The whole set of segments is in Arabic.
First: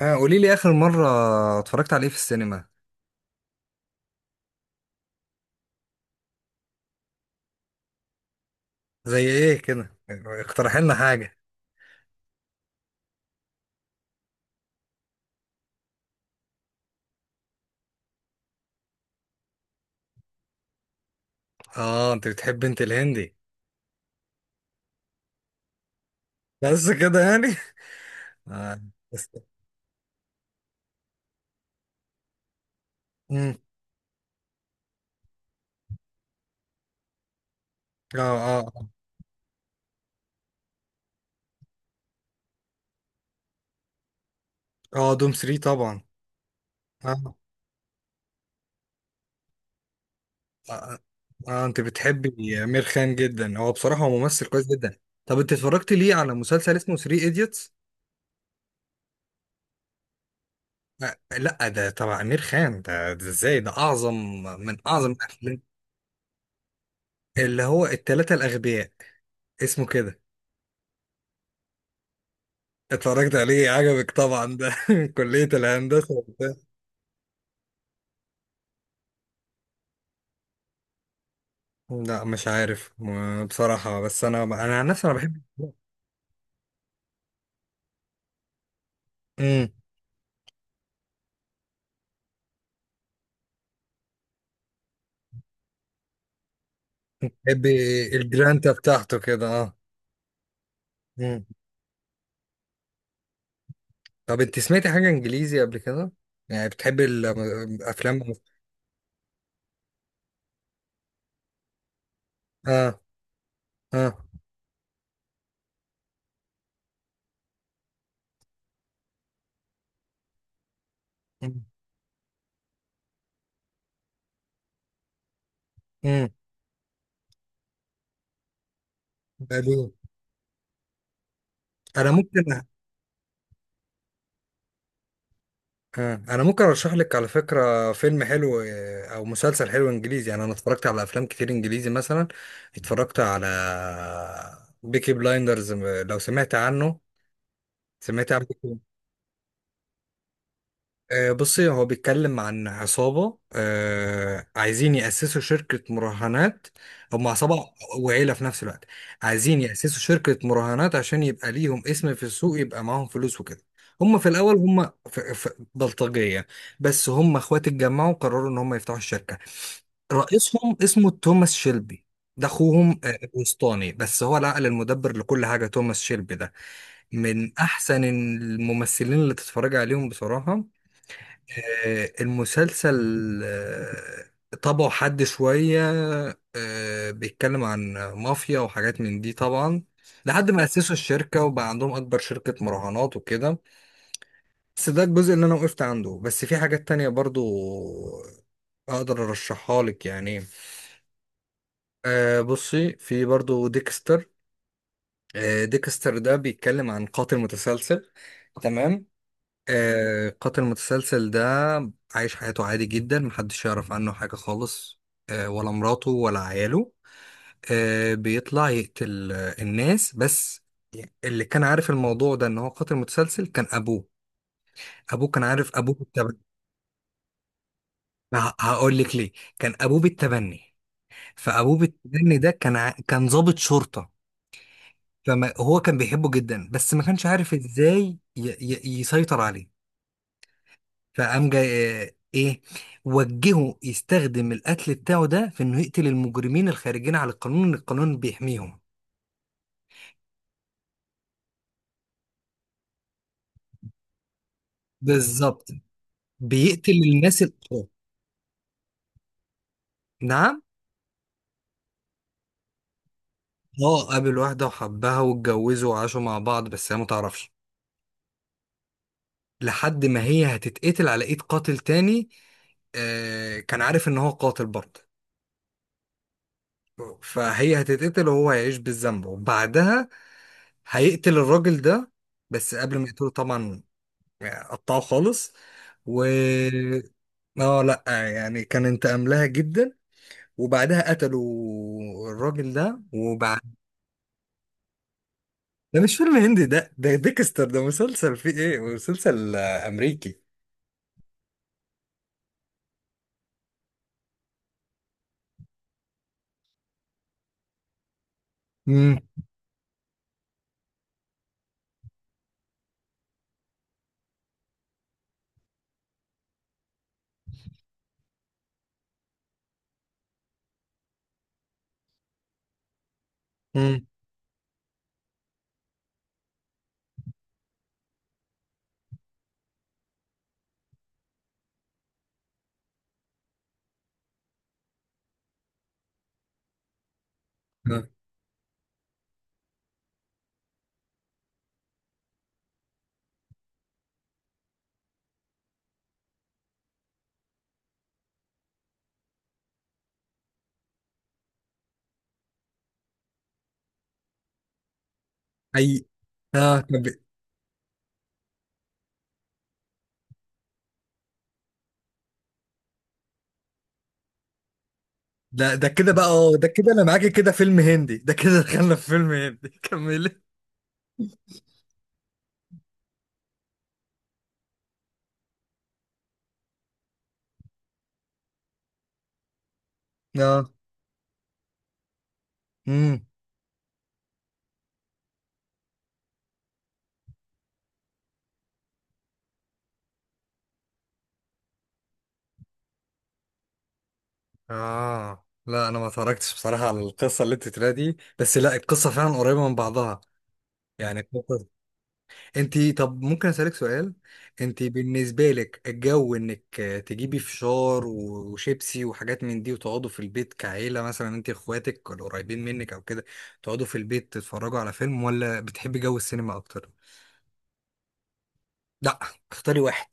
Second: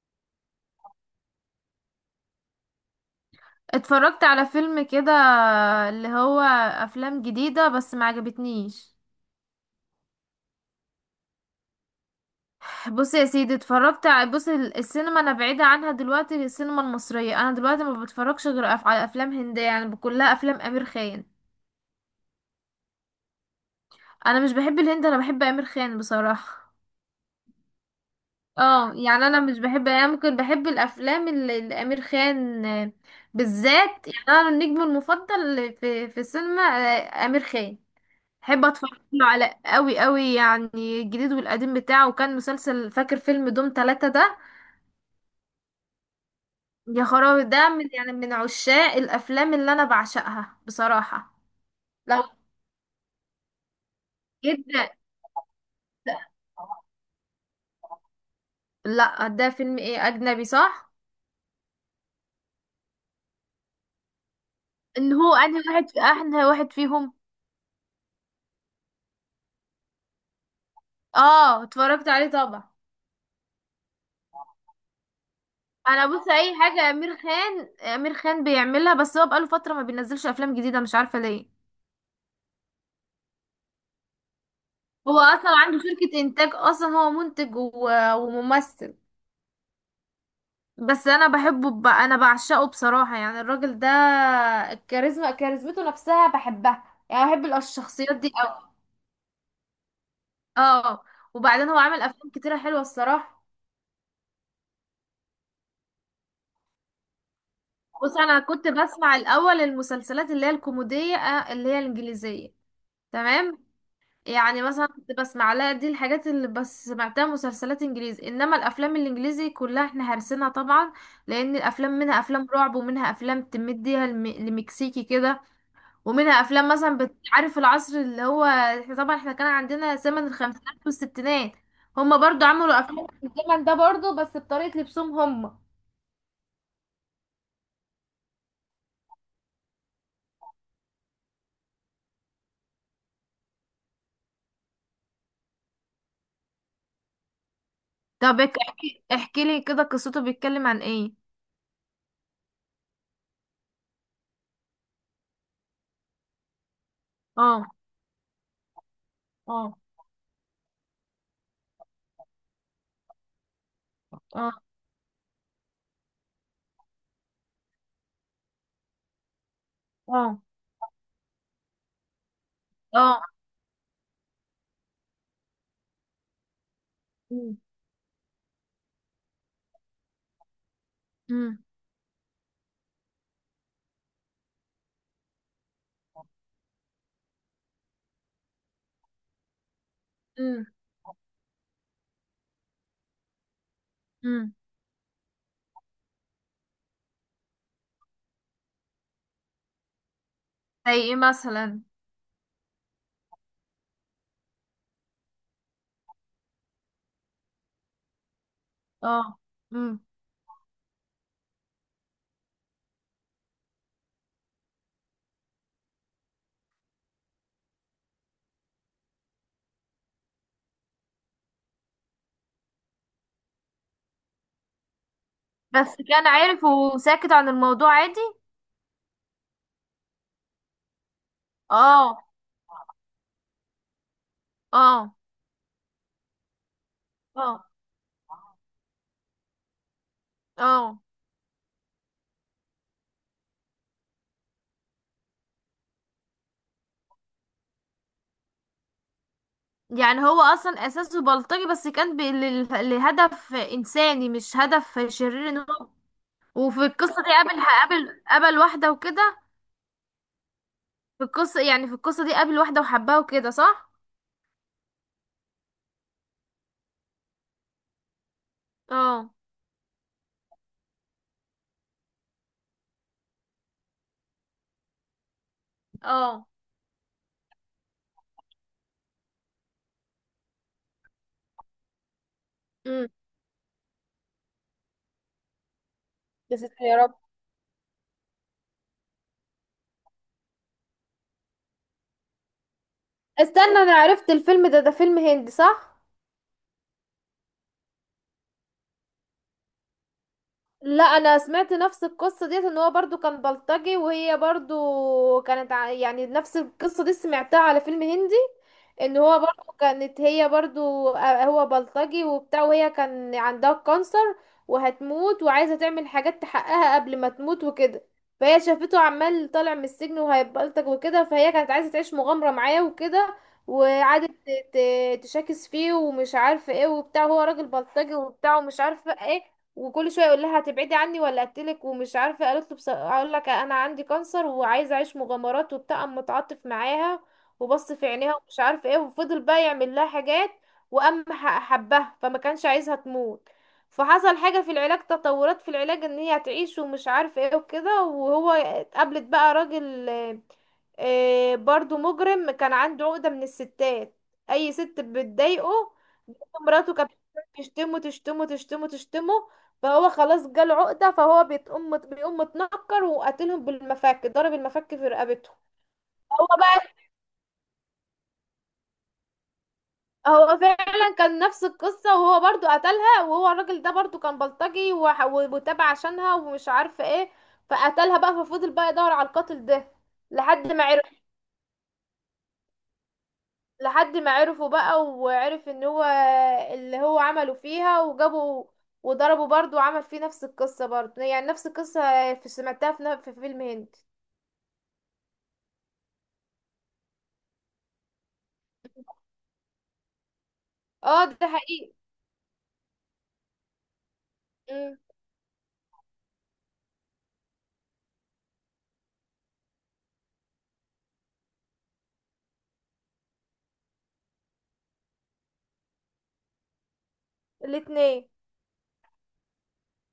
آه، قولي لي آخر مرة اتفرجت على ايه في السينما؟ اتفرجت على فيلم كده، اللي هو افلام جديدة بس ما عجبتنيش. زي ايه كده، اقترح لنا حاجة. بص يا سيدي، اتفرجت السينما انا بعيدة عنها دلوقتي. السينما المصرية انا دلوقتي ما بتفرجش غير على افلام هندية، يعني كلها افلام امير خان. اه، انت بتحب الهندي؟ انا مش بحب الهند، انا بحب امير خان بصراحة. بس كده يعني. آه. اه يعني بس. انا مش بحب، يعني ممكن بحب الافلام اللي امير خان، مم. بالذات. يعني انا النجم المفضل في السينما امير خان. اه بحب اه. اتفرج له على قوي قوي يعني. الجديد والقديم بتاعه، وكان مسلسل، فاكر فيلم دوم ثلاثة ده؟ اه، دوم 3 طبعا. يا اه، خرابي، ده من، يعني من عشاق الافلام اللي انا بعشقها اه, آه. بصراحة. آه، انت لو بتحبي امير خان جدا. هو بصراحة ممثل كويس جدا. جدا. طب انت اتفرجت ليه على مسلسل اسمه 3 ايديوتس؟ لا ده فيلم ايه، اجنبي، صح؟ لا، ده تبع امير خان ده، ازاي ده اعظم من اعظم ان هو الافلام. انهي واحد في احنا واحد فيهم. اللي هو التلاتة الاغبياء، اسمه كده. اه اتفرجت عليه طبعا. اتفرجت عليه، عجبك طبعا ده كلية انا الهندسة بص، وبتاع. اي حاجة امير خان، امير خان بيعملها. بس هو بقاله فترة ما بينزلش افلام جديدة، مش عارفة ليه. لا، مش عارف بصراحة، بس انا عن نفسي انا هو بحب اصلا عنده شركة انتاج، اصلا هو منتج وممثل. امم. بس انا بحبه انا بعشقه بصراحة، يعني الراجل ده الكاريزما، كاريزمته نفسها بحبها. يعني بحب بحب الشخصيات دي قوي. الجرانتا بتاعته كده، اه. اه امم. وبعدين هو عامل افلام كتيرة حلوة الصراحة. طب انت سمعتي حاجة انجليزي قبل كده؟ يعني بتحبي بص الافلام؟ انا كنت بسمع الاول المسلسلات اللي هي الكوميدية، اللي هي الانجليزية. اه. تمام. اه. يعني مثلا كنت بسمع لها دي الحاجات اللي، بس سمعتها مسلسلات انجليزي، انما الافلام الانجليزي كلها احنا هرسنا طبعا. لان امم. الافلام منها افلام رعب، ومنها افلام تمديها لمكسيكي كده. أمم. ومنها افلام مثلا، بتعرف العصر اللي هو احنا طبعا، احنا كان بعدين، عندنا زمن الخمسينات والستينات، انا هما ممكن. برضو عملوا افلام في الزمن ده برضو، بس بطريقة لبسهم هما. انا ممكن ارشح لك على فكره فيلم حلو، او مسلسل حلو انجليزي. يعني انا اتفرجت على افلام كتير انجليزي، مثلا اتفرجت على بيكي بلايندرز، لو سمعت عنه. سمعت طب عنه؟ احكي احكي لي كده قصته، بيتكلم عن ايه؟ بصي، هو بيتكلم عن عصابة عايزين يأسسوا شركة مراهنات. هم اه. عصابة وعيلة في نفس الوقت. عايزين اه. يأسسوا شركة مراهنات عشان يبقى ليهم اسم في السوق، يبقى معاهم فلوس وكده. هم في الأول اه. هم في بلطجية. بس هم اخوات، اتجمعوا وقرروا إن هم يفتحوا الشركة. اه. رئيسهم اسمه توماس شيلبي، ده اخوهم اه. الوسطاني، بس هو العقل المدبر لكل حاجه. توماس شيلبي ده من امم. احسن الممثلين اللي تتفرج عليهم بصراحه. امم. المسلسل آه، طبعه حد شوية، بيتكلم عن مافيا وحاجات من دي طبعا، لحد ما امم. أسسوا الشركة وبقى عندهم أكبر شركة مراهنات وكده. امم. بس ده الجزء اللي أنا وقفت عنده، بس في حاجات تانية برضو أقدر أرشحها لك يعني. زي ايه مثلا؟ بصي، في برضو ديكستر. ديكستر ده بيتكلم عن قاتل متسلسل. تمام. اه. امم. قاتل متسلسل ده عايش حياته عادي جدا، محدش يعرف عنه حاجة خالص، ولا مراته ولا عياله. بيطلع يقتل الناس بس. اللي كان عارف الموضوع ده ان هو قاتل متسلسل كان ابوه. ابوه كان عارف، ابوه بس كان بالتبني. عارف وساكت عن الموضوع عادي؟ هقول لك ليه. كان ابوه بالتبني. فابوه اه. بالتبني ده كان ضابط شرطة. اه. فهو كان بيحبه جدا، بس ما كانش عارف اه. ازاي يسيطر عليه. اه. فقام جاي ايه، وجهه يستخدم القتل بتاعه ده في انه يقتل المجرمين الخارجين على القانون، ان القانون بيحميهم. يعني هو اصلا اساسه بلطجي، بس كان لهدف انساني، مش هدف شرير، ان بالظبط، هو. وفي بيقتل القصه دي الناس قابل الأخرى. قابل واحده وكده. نعم. في القصه، يعني في القصه دي قابل واحده وحبها وكده، صح؟ اه، قابل واحدة وحبها واتجوزوا وعاشوا مع بعض، بس هي ما تعرفش، اه. لحد ما هي هتتقتل على ايد قاتل تاني. كان عارف ان هو قاتل برضه. اه. فهي هتتقتل وهو هيعيش بالذنب، وبعدها هيقتل الراجل ده. بس قبل ما امم. يقتله طبعا، يعني قطعه خالص و... يا ستي يا رب. اه، لا، يعني كانت املاها جدا. وبعدها قتلوا الراجل ده وبعد. استنى، انا عرفت الفيلم ده، ده فيلم هندي صح؟ ده مش فيلم هندي، ده ديكستر ده مسلسل، فيه ايه، مسلسل امريكي. لا انا سمعت نفس القصه ديت، ان هو برضو كان بلطجي، وهي برضو كانت يعني نفس القصه دي سمعتها على فيلم هندي. ان امم. هو برضو، كانت هي برضو، هو بلطجي وبتاع، وهي كان عندها كانسر وهتموت، وعايزه تعمل حاجات تحققها قبل ما تموت وكده. فهي شافته عمال طالع من السجن وهيبلطج وكده، فهي كانت عايزه تعيش مغامره معاه وكده. امم. وقعدت تشاكس فيه ومش عارفه ايه وبتاع، هو راجل بلطجي وبتاع ومش عارفه ايه. وكل شويه يقول لها هتبعدي عني ولا اقتلك ومش عارفه، قالت له اقول لك انا عندي كانسر وعايزه اعيش مغامرات وبتاع، قام متعاطف معاها. وبص في آه. عينيها ومش عارف ايه، وفضل بقى يعمل لها حاجات. وقام حبها، فما كانش عايزها تموت. فحصل حاجه في العلاج، تطورات في العلاج، ان هي هتعيش ومش عارف ايه وكده. وهو اتقابلت بقى راجل، برضو مجرم، كان عنده عقده من الستات، اي ست بتضايقه. اي. اه، مراته طب. كانت بتشتمه تشتمه، فهو خلاص جاله عقدة. فهو بيقوم، بيقوم متنكر وقاتلهم بالمفك، ضرب المفك في رقبته. ده كده بقى، هو اه، ده بقى، كده انا معاك، كده فيلم هندي، ده كده دخلنا في فيلم هندي كملي. هو فعلا كان نفس القصة، وهو برضو قتلها. وهو الراجل ده برضو كان بلطجي، وتابع عشانها ومش عارفة ايه. فقتلها بقى. ففضل بقى يدور على القاتل ده اه. لحد ما عرف. امم. لحد ما عرفه بقى وعرف ان هو اللي هو عمله فيها، وجابوا وضربه برضو، وعمل فيه نفس القصة برضو، يعني نفس القصة في، سمعتها في فيلم هندي. اه، لا، انا ما اتفرجتش بصراحه على القصه اللي انت تلاقي دي، بس لا، القصه فعلا قريبه من بعضها اه يعني. ده حقيقي. انتي، طب ممكن اسالك سؤال؟ انتي بالنسبه لك، الجو انك تجيبي فشار وشيبسي وحاجات من دي، وتقعدوا في البيت كعيله، مثلا انتي اخواتك ولا قريبين منك او كده، تقعدوا في البيت تتفرجوا على فيلم، ولا بتحبي جو السينما اكتر؟ الاتنين. لا، اختاري واحد.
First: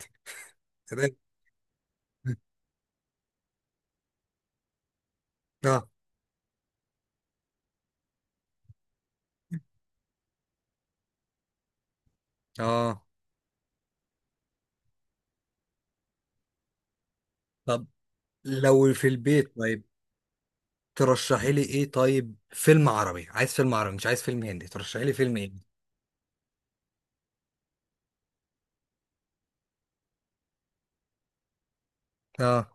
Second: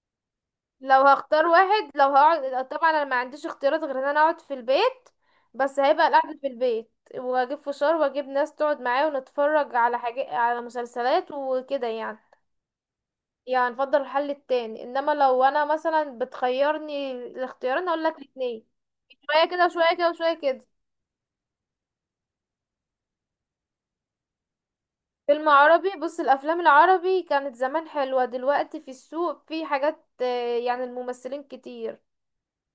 لو تمام. هختار واحد، لو هقعد، طبعا انا ما عنديش اختيارات غير ان انا اقعد في البيت. بس اه. هيبقى القعدة في البيت، واجيب فشار، واجيب ناس تقعد معايا، ونتفرج على حاجة، على مسلسلات وكده يعني. اه، يعني نفضل الحل التاني، انما لو انا مثلا بتخيرني طب. الاختيارين، اقول لك الاتنين. لو في شوية البيت، كده، طيب وشوية كده، وشوية كده. ترشحي لي ايه؟ طيب فيلم عربي، عايز فيلم عربي مش عايز فيلم هندي، ترشحي لي فيلم فيلم ايه؟ عربي، بص الافلام العربي كانت زمان حلوة، دلوقتي في السوق في حاجات، يعني الممثلين كتير، اه،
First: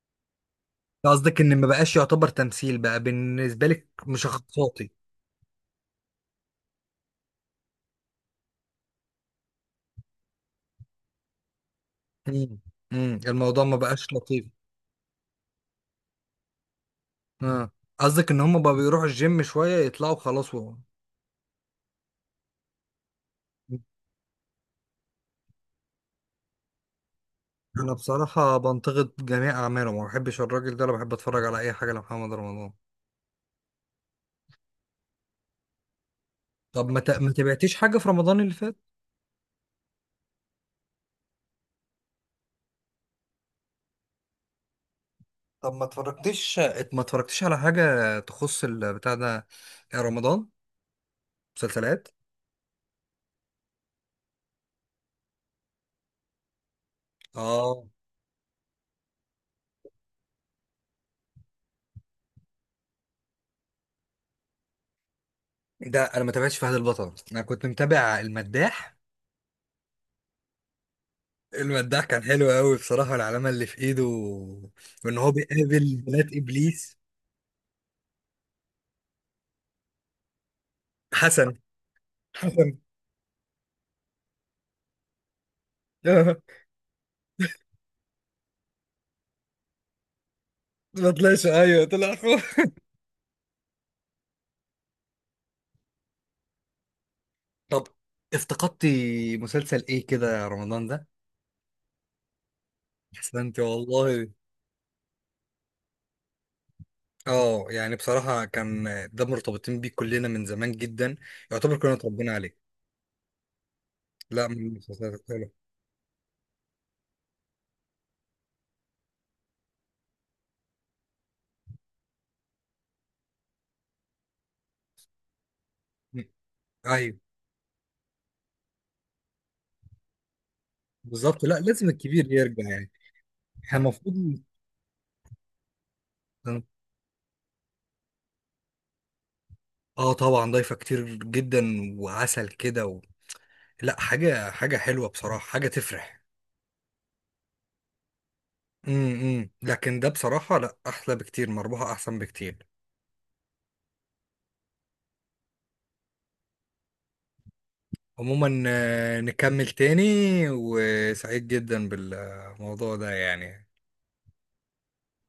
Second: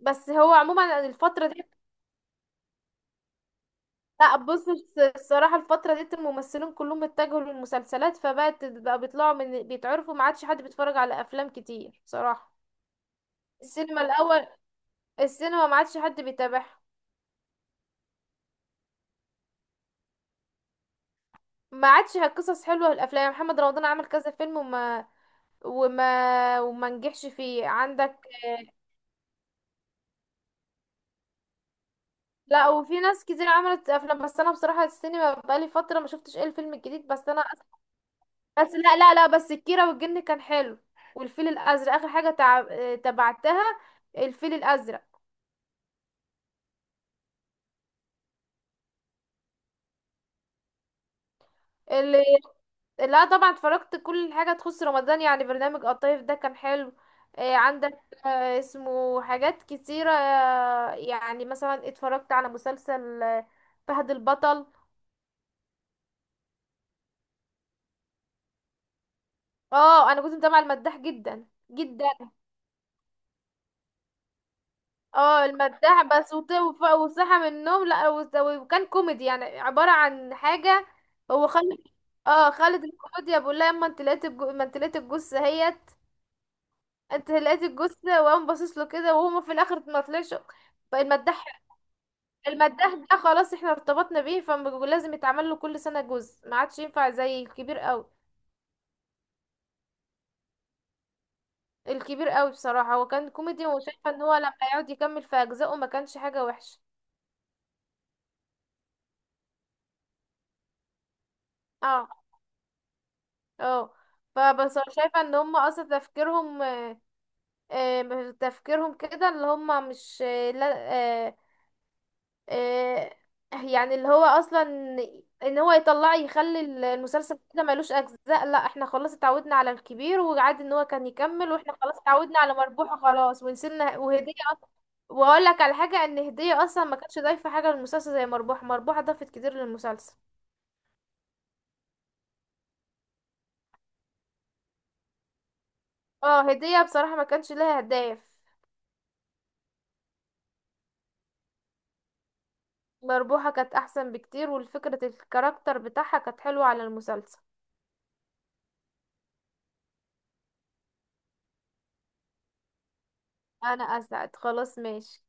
بس هو عموما قصدك الفترة ان دي. ما بقاش يعتبر تمثيل بقى بالنسبه لك، لا بص مشخصات؟ الصراحة الفترة ديت الممثلين كلهم اتجهوا للمسلسلات، فبقت بقى بيطلعوا من بيتعرفوا، ما عادش حد بيتفرج على أفلام كتير بصراحة. مم. مم. الموضوع ما السينما بقاش لطيف. الأول، السينما ما عادش حد بيتابعها. اه، قصدك ان هم بقى بيروحوا الجيم شويه يطلعوا خلاص. ما عادش قصص حلوة في الأفلام، محمد رمضان عمل كذا فيلم وما، وما نجحش فيه انا عندك. بصراحه آه، بنتقد جميع اعماله، ما بحبش الراجل ده، انا بحب اتفرج على اي حاجه لمحمد لا رمضان. وفي ناس كتير عملت أفلام، بس أنا بصراحة السينما بقالي فترة ما شفتش ايه الفيلم طب ما الجديد، بس ما أنا، تبعتيش حاجه في رمضان اللي بس فات؟ لا لا لا، بس الكيرة والجن كان حلو. والفيل الأزرق آخر حاجة تبعتها، الفيل الأزرق. طب ما اتفرجتش، ما اتفرجتيش على حاجه تخص البتاع ده، رمضان، مسلسلات؟ اللي لا طبعا اتفرجت كل حاجة تخص رمضان، يعني برنامج الطيف ده كان حلو، اه، عندك، اسمه حاجات كتيرة، يعني مثلا اتفرجت على مسلسل فهد البطل. ده انا ما تابعتش فهد البطل، انا كنت متابع المداح. اه انا كنت متابعة المداح جدا المداح جدا. كان حلو قوي بصراحه، العلامه اللي في ايده وان هو اه بيقابل المداح، بنات ابليس. وصحى من النوم، لا وز- وكان كوميدي يعني، عبارة عن حاجة. هو حسن. خالد، اه حسن. خالد الكوميديا بيقول لها، اما انت لقيت ما انت لقيت الجثة اهيت، آه. انت لقيت الجثة، وقام باصص له كده، وهو في الاخر ما طلعش. ما طلعش. فالمداح، ايوه، طلع اخوه. المداح ده خلاص احنا ارتبطنا بيه، فلازم يتعمل له كل سنة جزء، ما عادش ينفع زي الكبير طب قوي. افتقدتي مسلسل ايه كده يا رمضان ده؟ الكبير قوي بصراحة هو كان احسنتي كوميدي، والله. وشايفة ان هو لما يقعد يكمل في اجزائه ما كانش حاجة وحشة. اه، يعني بصراحة كان، ده مرتبطين بيه كلنا من زمان جدا، يعتبر كلنا اه. اتربينا عليه. اه. لا، من فبس أنا المسلسلات شايفة ان الحلوة. هم اصلا تفكيرهم، تفكيرهم كده اللي هم مش، آه، لا آه، آه، يعني اللي هو اصلا ان هو يطلع م- يخلي ايوه. المسلسل كده ملوش اجزاء. لا احنا خلاص اتعودنا على الكبير، وعادي ان هو كان بالظبط، يكمل، لا واحنا لازم خلاص الكبير اتعودنا على يرجع يعني، مربوحة خلاص، احنا ونسينا وهدية المفروض. اصلا. واقول لك على حاجة، ان هدية اصلا ما كانتش ضايفة حاجة للمسلسل زي مربوحة. مربوحة ضافت كتير اه للمسلسل. طبعا، ضايفة كتير جدا، وعسل كده. لا، حاجة حاجة حلوة بصراحة، حاجة تفرح. اه هدية بصراحة ما كانش لها هدايا. امم، لكن ده بصراحة، لا، احلى بكتير، مربوحة احسن بكتير. مربوحة كانت أحسن بكتير، والفكرة الكاركتر بتاعها كانت حلوة على المسلسل. عموما، نكمل تاني، وسعيد جدا بالموضوع ده يعني. أنا أسعد، خلاص ماشي.